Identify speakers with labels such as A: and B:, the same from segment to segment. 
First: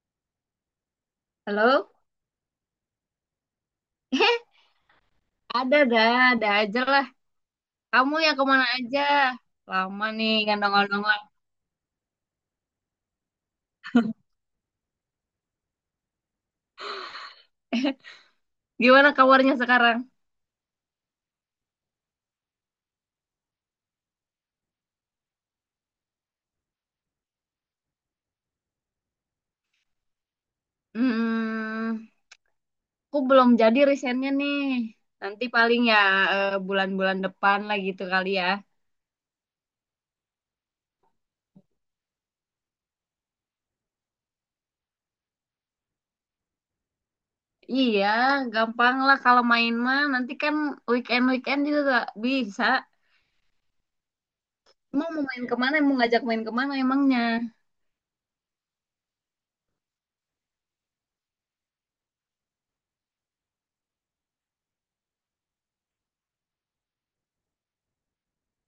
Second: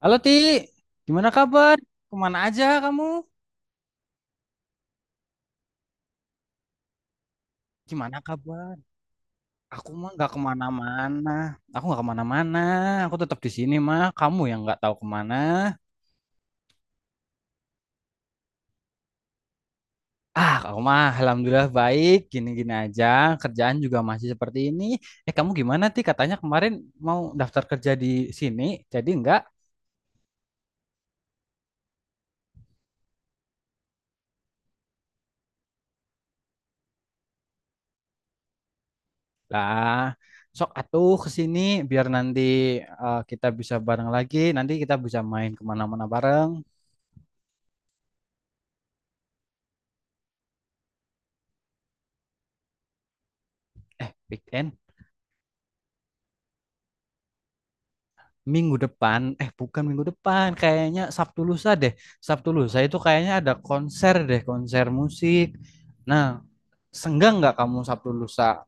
A: Halo Ti, gimana kabar?
B: Halo?
A: Kemana aja kamu?
B: Eh, ada dah, ada aja lah. Kamu
A: Gimana
B: yang kemana
A: kabar?
B: aja?
A: Aku
B: Lama
A: mah
B: nih
A: nggak
B: nggak nongol-nongol.
A: kemana-mana. Aku nggak kemana-mana. Aku tetap di sini mah. Kamu yang nggak tahu kemana.
B: Gimana kabarnya sekarang?
A: Ah, aku mah alhamdulillah baik. Gini-gini aja. Kerjaan juga masih seperti ini. Eh, kamu gimana Ti? Katanya kemarin mau daftar kerja di sini. Jadi nggak
B: Hmm, aku belum jadi risetnya nih. Nanti paling ya bulan-bulan depan lah gitu kali ya.
A: lah. Sok atuh ke sini biar nanti kita bisa bareng lagi. Nanti kita bisa main kemana-mana bareng.
B: Iya, gampang lah kalau main mah. Nanti kan weekend-weekend juga gak bisa.
A: Eh, Big weekend.
B: Emang mau main kemana? Mau ngajak main kemana emangnya?
A: Minggu depan, eh bukan minggu depan, kayaknya Sabtu lusa deh. Sabtu lusa itu kayaknya ada konser deh, konser musik. Nah, senggang nggak kamu Sabtu lusa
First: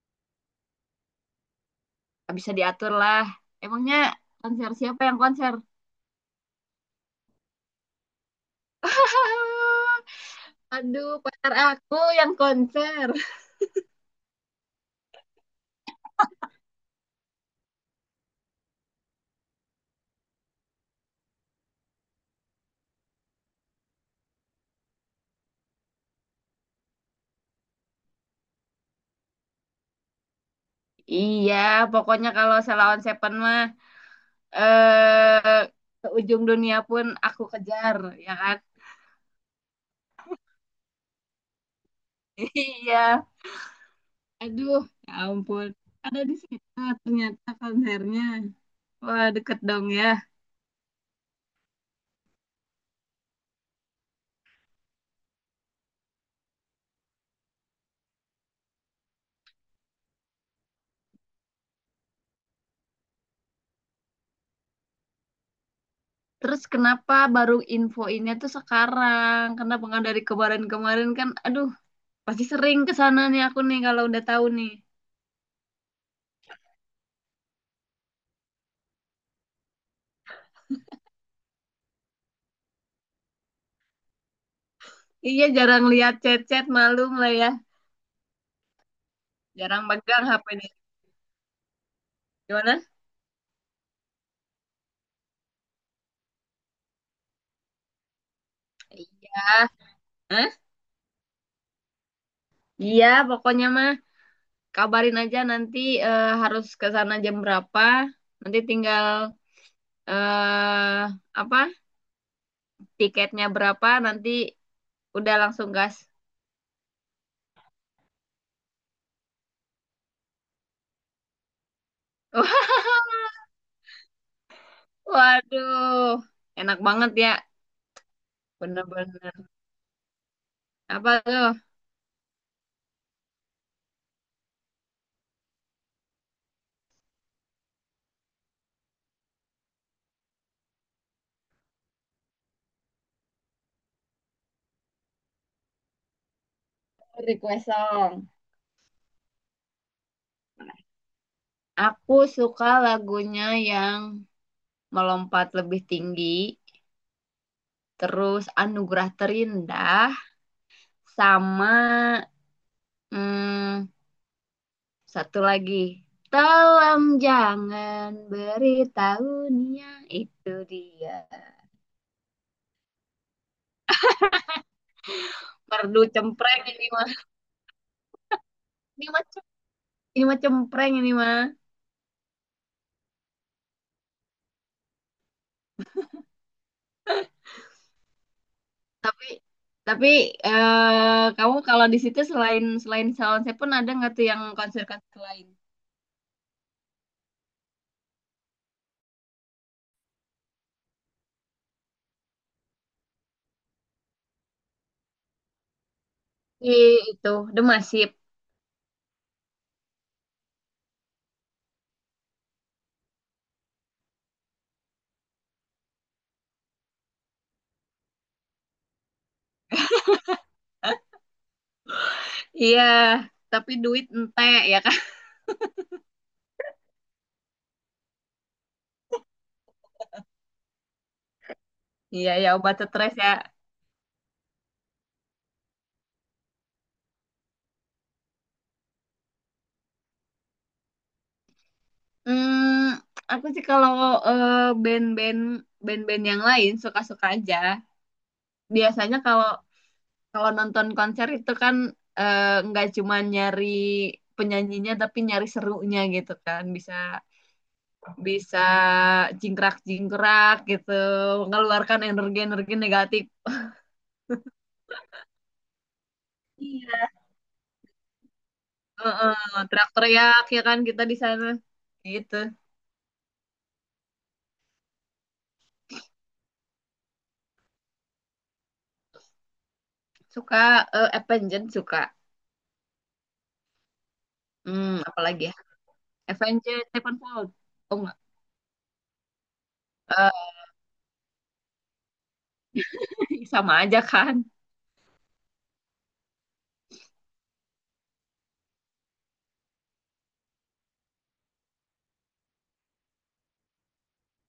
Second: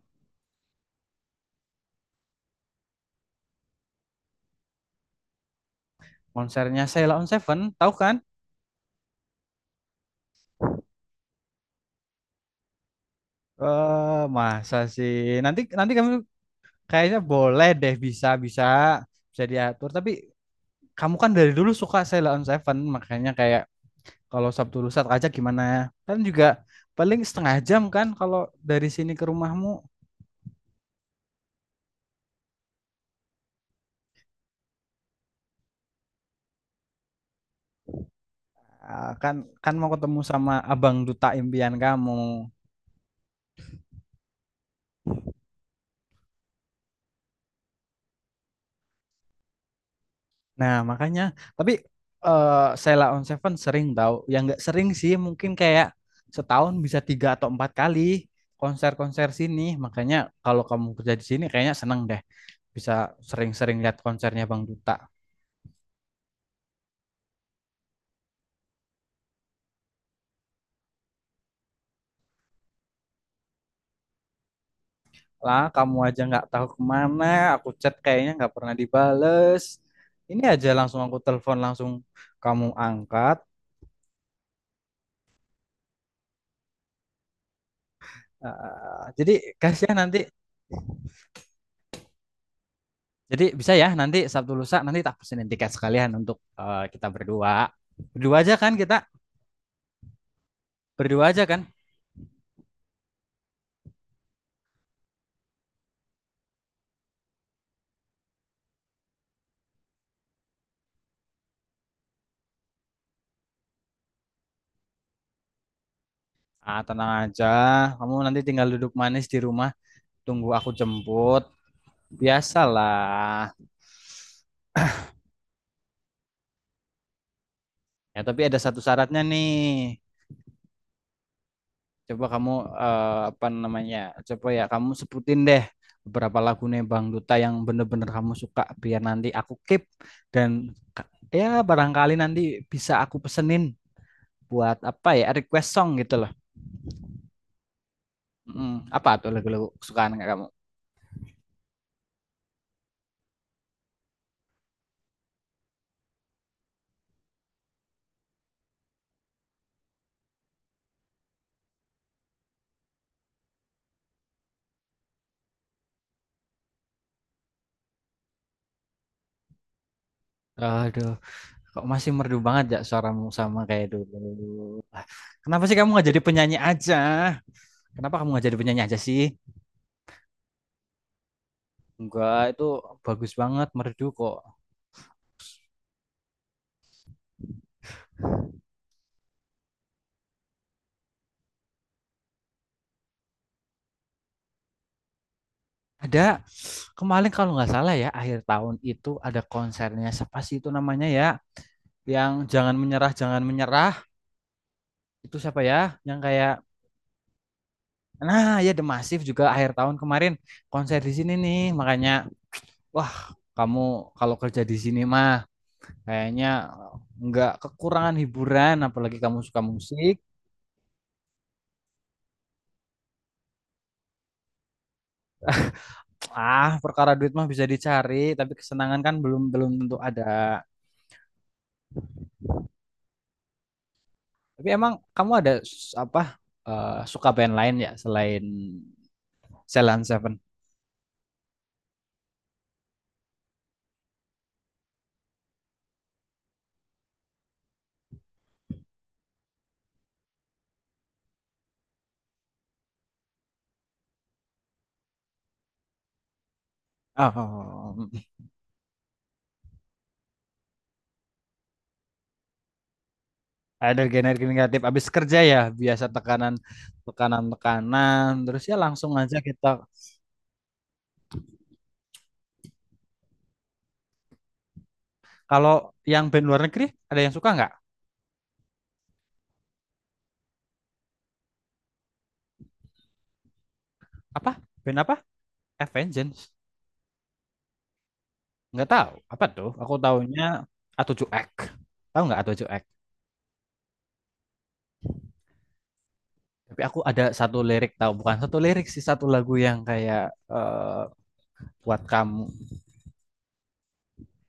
B: Gak bisa diatur lah. Emangnya konser siapa yang konser?
A: konsernya Sheila on Seven, tahu kan?
B: Aduh, pacar aku yang konser.
A: Eh, masa sih? Nanti nanti kamu kayaknya boleh deh bisa bisa bisa diatur. Tapi kamu kan dari dulu suka Sheila on Seven, makanya kayak kalau Sabtu lusa aja gimana? Ya? Kan juga paling setengah jam kan kalau dari sini ke rumahmu.
B: Iya, pokoknya kalau Selawan Seven mah eh ke ujung dunia pun aku kejar, ya kan?
A: Ah, kan kan mau ketemu sama abang duta impian kamu.
B: Iya. Aduh, ya ampun. Ada di situ ternyata konsernya. Wah, deket dong ya.
A: Nah, makanya tapi eh Sheila on Seven sering tahu. Yang nggak sering sih mungkin kayak setahun bisa tiga atau empat kali konser-konser sini. Makanya kalau kamu kerja di sini kayaknya seneng deh bisa sering-sering lihat konsernya Bang Duta.
B: Terus kenapa baru infoinnya tuh sekarang? Kenapa nggak dari kemarin-kemarin kan? Aduh, pasti sering ke sana nih aku nih kalau udah tahu nih.
A: Lah, kamu aja nggak tahu kemana, aku chat kayaknya nggak pernah dibales. Ini aja langsung aku telepon langsung kamu angkat.
B: Iya, jarang lihat chat-chat malu lah ya.
A: Eh, jadi
B: Jarang
A: kasihan nanti.
B: pegang HP nih. Gimana?
A: Jadi bisa ya nanti Sabtu lusa nanti tak pesenin tiket sekalian untuk kita berdua. Berdua aja kan kita?
B: Iya. Hah?
A: Berdua aja kan?
B: Iya, pokoknya mah kabarin aja nanti harus ke sana jam berapa. Nanti tinggal eh apa? Tiketnya berapa nanti udah langsung gas.
A: Ah, tenang aja. Kamu nanti tinggal duduk manis di rumah, tunggu aku jemput. Biasalah.
B: Waduh, enak banget ya.
A: Ya, tapi ada satu syaratnya
B: Bener-bener.
A: nih.
B: Apa tuh?
A: Coba kamu apa namanya? Coba ya kamu sebutin deh beberapa lagu nih Bang Duta yang bener-bener kamu suka biar nanti aku keep dan ya barangkali nanti bisa aku pesenin buat apa ya request song gitu loh.
B: Request song.
A: Mm, apa tuh lagu-lagu kesukaan nggak kamu?
B: Aku suka lagunya yang melompat lebih tinggi, terus anugerah terindah, sama hmm, satu lagi. Tolong jangan beritahu Nia, itu
A: Aduh,
B: dia.
A: kok masih merdu banget ya suaramu sama kayak dulu. Ah, kenapa sih kamu
B: Merdu
A: nggak jadi penyanyi
B: cempreng ini
A: aja?
B: mah.
A: Kenapa kamu nggak jadi penyanyi aja
B: Ini
A: sih?
B: mah ini mah cempreng ini mah.
A: Enggak, itu bagus banget merdu kok.
B: Tapi tapi kamu kalau di situ selain selain Salon Seven ada nggak tuh yang konser-konser lain?
A: Ada kemarin kalau nggak salah ya akhir tahun itu ada konsernya siapa sih itu namanya ya? Yang jangan menyerah, jangan menyerah itu siapa ya? Yang kayak.
B: Di itu The Massive.
A: Nah, ya The Massive juga akhir tahun kemarin konser di sini nih. Makanya wah kamu kalau kerja di sini mah kayaknya nggak kekurangan hiburan, apalagi kamu suka musik.
B: Iya, tapi duit ente ya kan.
A: Ah, perkara duit mah bisa dicari, tapi kesenangan kan belum belum tentu ada.
B: Iya ya, obat stres ya.
A: Tapi emang kamu ada apa suka band lain ya selain Celan Seven?
B: Hmm, aku sih kalau eh, band-band band-band yang lain suka-suka aja. Biasanya kalau kalau nonton konser itu kan eh, nggak cuma nyari penyanyinya tapi nyari serunya gitu kan bisa
A: Oh,
B: bisa jingkrak-jingkrak gitu, mengeluarkan energi-energi negatif.
A: ada energi negatif. Abis kerja ya biasa tekanan
B: Iya.
A: tekanan tekanan. Terus ya langsung
B: Heeh,
A: aja kita.
B: teriak-teriak ya kan kita di sana gitu.
A: Kalau yang band luar negeri ada yang suka nggak?
B: Suka Avenged suka,
A: Apa band apa?
B: apalagi ya.
A: Avengers.
B: Avenged Sevenfold, oh enggak.
A: Nggak tahu. Apa tuh? Aku taunya A7X. Tahu nggak A7X?
B: Sama aja kan.
A: Tapi aku ada satu lirik tahu, bukan satu lirik sih, satu lagu yang kayak eh, buat kamu.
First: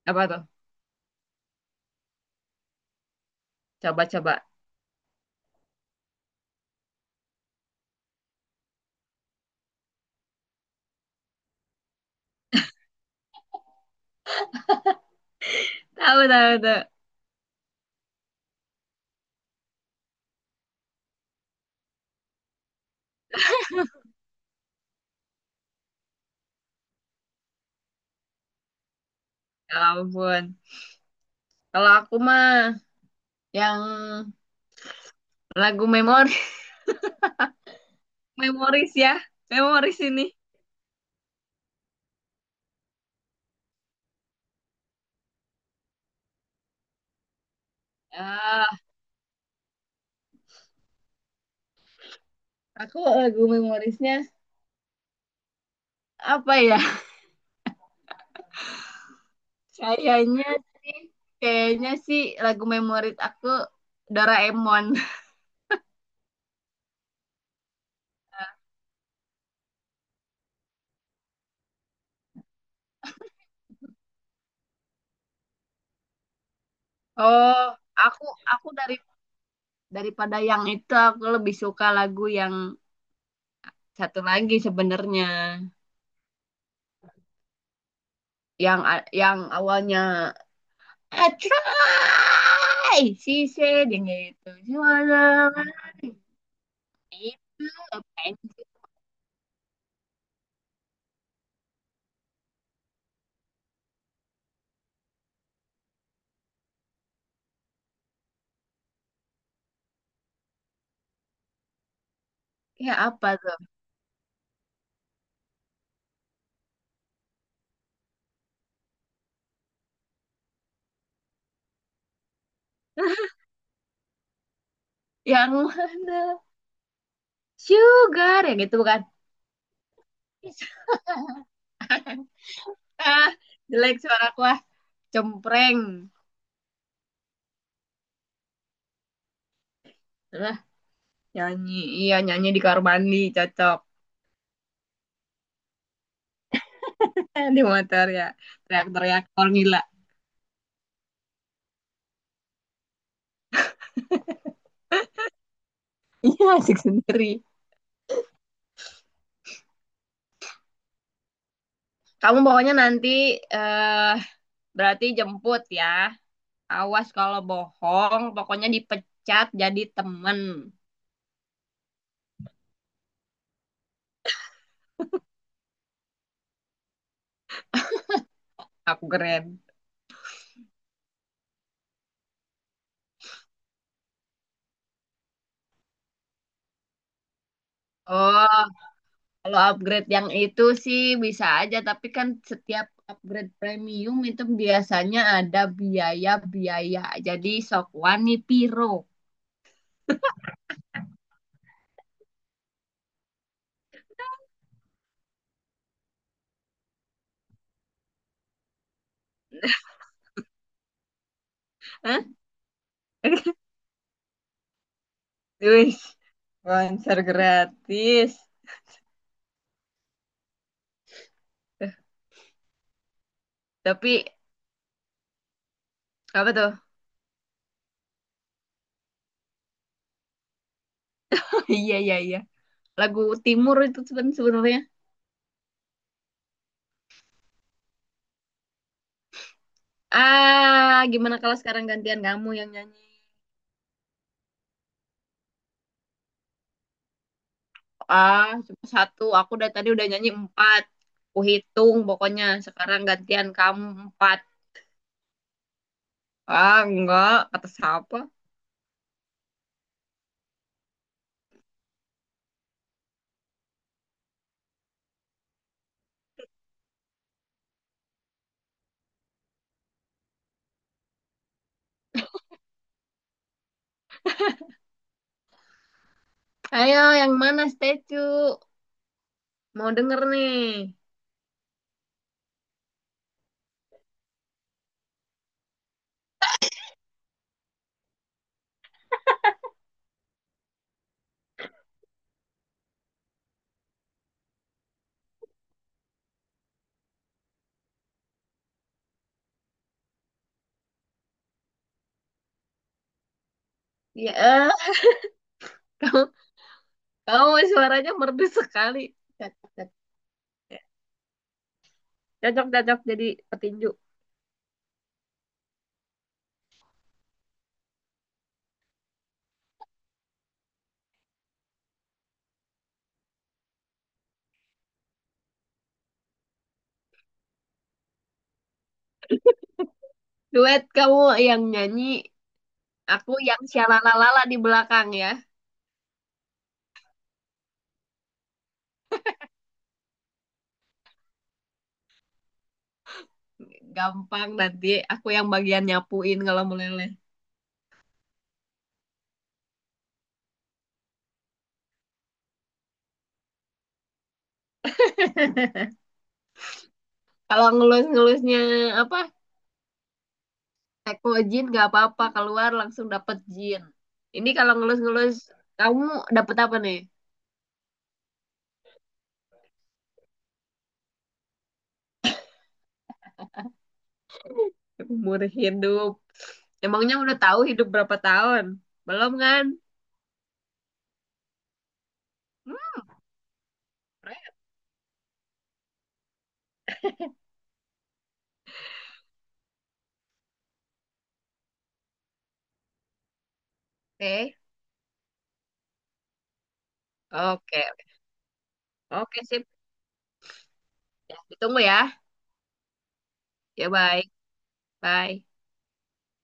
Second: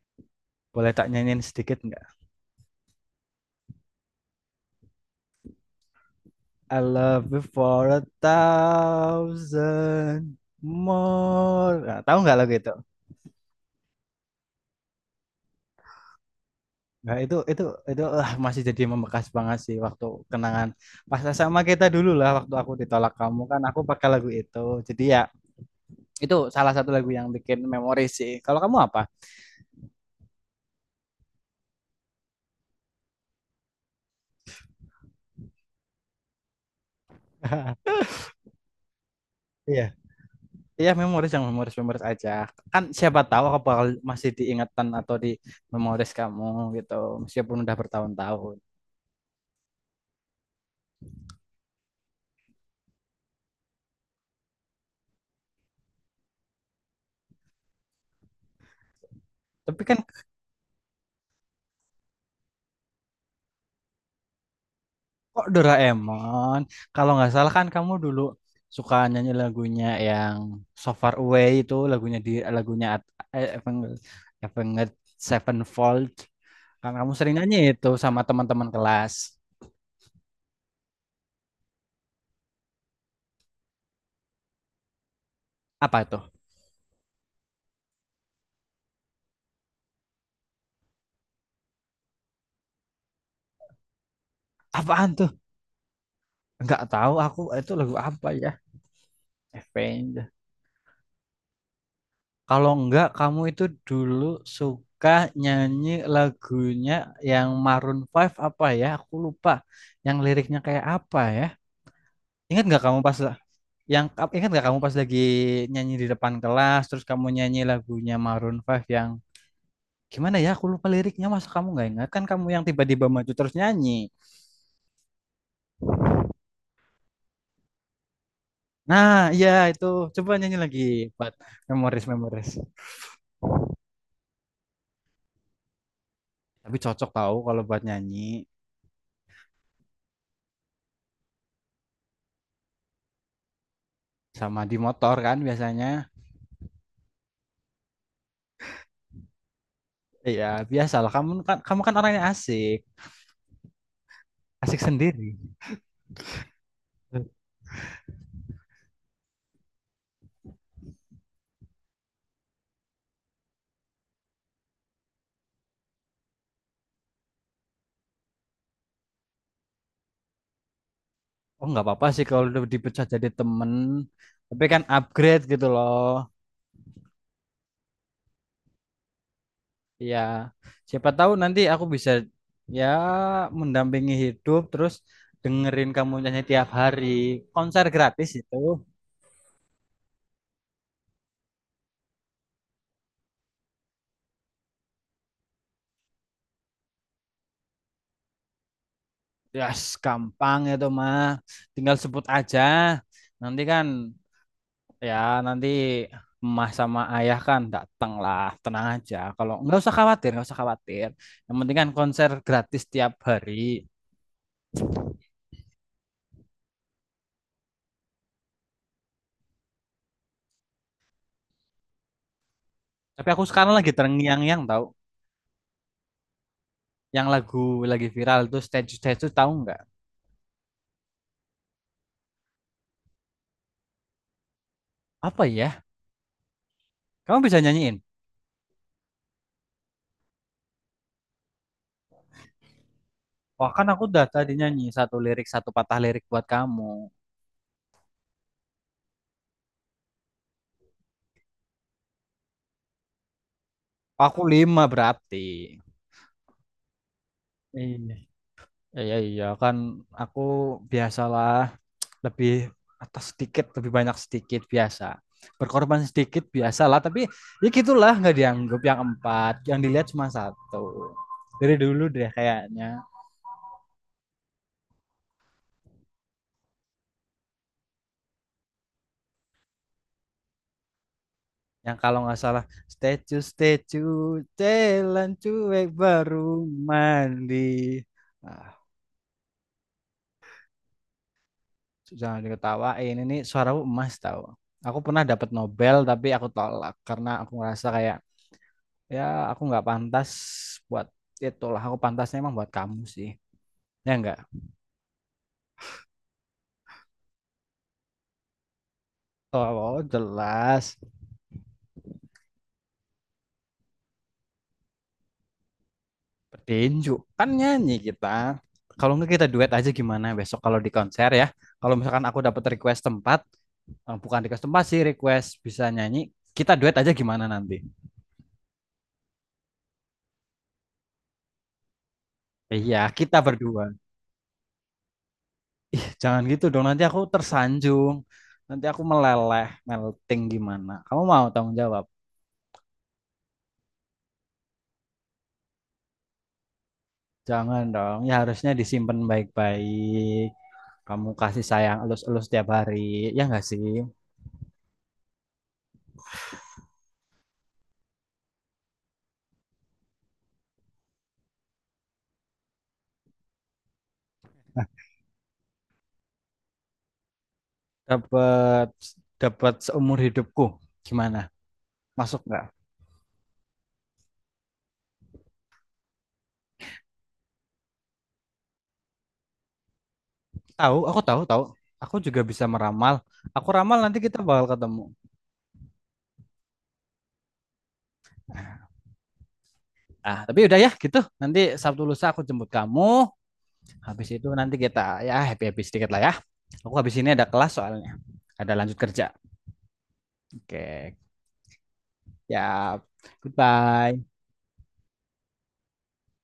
B: Apa tuh?
A: Boleh tak nyanyiin sedikit nggak?
B: Coba-coba.
A: I love you for a thousand more. Nah, tahu nggak lagu itu?
B: Tahu tahu tahu.
A: Nah, itu itu ah, masih jadi membekas banget sih waktu kenangan pas sama kita dulu lah waktu aku ditolak kamu kan aku pakai lagu itu. Jadi ya itu salah satu lagu yang bikin memori sih. Kalau kamu apa?
B: Ya ampun, kalau aku mah yang lagu memori. Memoris ya,
A: Iya,
B: memoris ini.
A: iya memoris yang memoris memoris aja. Kan siapa tahu aku bakal masih diingatan atau di memoris kamu gitu, meskipun udah bertahun-tahun.
B: Ah, aku lagu memorisnya apa ya.
A: Tapi kan
B: Kayaknya sih kayaknya sih lagu memoris aku Doraemon.
A: kok Doraemon, kalau nggak salah kan kamu dulu suka nyanyi lagunya yang So Far Away itu lagunya di lagunya At- eh, Avenged Avenged Sevenfold. Kan kamu sering nyanyi
B: Oh,
A: itu sama
B: aku aku
A: teman-teman
B: dari,
A: kelas.
B: daripada yang itu aku lebih suka lagu yang satu lagi sebenarnya.
A: Apa itu?
B: Yang yang awalnya I try she said yang gitu, She was
A: Apaan tuh?
B: a-.
A: Nggak tahu aku
B: Itu
A: itu lagu
B: apa
A: apa
B: ya.
A: ya? Avenged. Kalau enggak, kamu itu dulu suka nyanyi lagunya yang Maroon Five apa ya? Aku lupa. Yang liriknya kayak apa ya? Ingat nggak
B: Iya,
A: kamu pas
B: apa tuh.
A: yang Ingat nggak kamu pas lagi nyanyi di depan kelas, terus kamu nyanyi lagunya Maroon Five yang gimana ya? Aku lupa liriknya. Masa kamu nggak ingat? Kan kamu yang tiba-tiba maju terus nyanyi.
B: Yang mana? Sugar yang itu bukan.
A: Nah, iya itu. Coba nyanyi lagi buat memoris-memoris.
B: Ah, jelek suaraku ah, cempreng.
A: Tapi cocok tahu kalau buat nyanyi
B: Lah, nyanyi. Iya, nyanyi di kamar mandi cocok.
A: sama di motor kan biasanya.
B: Di motor ya. Teriak-teriak orang gila.
A: Iya, biasalah. Kamu kan orangnya asik, asik sendiri.
B: Iya, asik sendiri. Kamu pokoknya nanti eh berarti jemput ya. Awas kalau bohong, pokoknya dipecat jadi temen.
A: Oh, nggak apa-apa sih kalau udah dipecah jadi temen. Tapi kan upgrade gitu loh.
B: Aku keren.
A: Iya. Siapa tahu nanti aku bisa ya mendampingi hidup terus dengerin kamu nyanyi tiap hari. Konser gratis itu.
B: Oh, kalau upgrade yang itu sih bisa aja, tapi kan setiap upgrade premium itu biasanya ada biaya-biaya. Jadi sok wani piro.
A: Yes, gampang itu mah. Tinggal sebut aja. Nanti kan ya, nanti emas sama ayah kan datang lah, tenang aja. Kalau nggak usah khawatir, nggak usah khawatir. Yang penting kan
B: Hah?
A: konser gratis tiap hari.
B: Wih, konser gratis. Eh,
A: Tapi aku sekarang lagi
B: Tapi
A: terngiang-ngiang tahu,
B: apa tuh?
A: yang lagu lagi viral itu stage stage itu tahu nggak?
B: Iya, iya, iya. Lagu Timur itu sebenarnya.
A: Apa ya? Kamu bisa nyanyiin?
B: Ah, gimana kalau sekarang gantian kamu yang nyanyi?
A: Wah kan aku udah tadi nyanyi satu lirik satu patah lirik buat kamu.
B: Ah, cuma satu. Aku dari tadi udah nyanyi empat. Aku hitung pokoknya. Sekarang gantian kamu empat.
A: Aku lima berarti.
B: Ah, enggak. Kata
A: Iya,
B: siapa?
A: iya, iya kan aku biasalah lebih atas sedikit lebih banyak sedikit biasa berkorban sedikit biasalah tapi ya gitulah nggak dianggap yang empat yang dilihat cuma satu dari dulu deh kayaknya
B: Ayo, yang mana statue? Mau denger nih.
A: yang kalau nggak salah statue statue jalan cuek baru mandi ah, jangan diketawain ini suara emas tahu aku pernah dapat Nobel tapi aku tolak karena aku ngerasa kayak ya aku nggak pantas buat itulah aku pantasnya emang buat kamu sih ya
B: Ya,
A: enggak.
B: kamu, kamu suaranya merdu sekali. Cocok, cocok.
A: Oh, jelas.
B: Cocok, cocok jadi petinju.
A: Petinju. Kan nyanyi kita. Kalau nggak kita duet aja gimana besok kalau di konser ya. Kalau misalkan aku dapat request tempat, bukan request tempat sih, request bisa nyanyi, kita duet aja gimana nanti?
B: Duet kamu yang nyanyi,
A: Iya,
B: aku
A: kita
B: yang
A: berdua.
B: syalalalala di belakang ya.
A: Ih, jangan gitu dong, nanti aku tersanjung. Nanti aku meleleh, melting gimana. Kamu mau tanggung jawab?
B: Gampang, nanti aku yang bagian nyapuin kalau meleleh.
A: Jangan dong, ya harusnya disimpan baik-baik. Kamu kasih sayang elus-elus tiap hari, ya nggak sih?
B: Kalau ngelus-ngelusnya apa? Teko jin gak apa-apa, keluar langsung dapet jin. Ini kalau ngelus-ngelus, kamu dapet apa nih?
A: Dapat dapat seumur hidupku. Gimana? Masuk nggak?
B: Umur hidup. Emangnya udah tahu hidup berapa tahun? Belum kan?
A: Tahu, aku tahu, tahu. Aku juga bisa
B: Hmm.
A: meramal. Aku ramal nanti kita bakal ketemu. Ah, tapi udah ya gitu. Nanti Sabtu lusa aku jemput kamu. Habis itu
B: Oke.
A: nanti kita ya happy-happy sedikit lah ya. Aku habis ini ada kelas
B: Oke.
A: soalnya. Ada lanjut kerja.
B: Oke, sip.
A: Oke.
B: Ya, ditunggu ya.
A: Ya.
B: Ya,
A: Goodbye.
B: bye. Bye.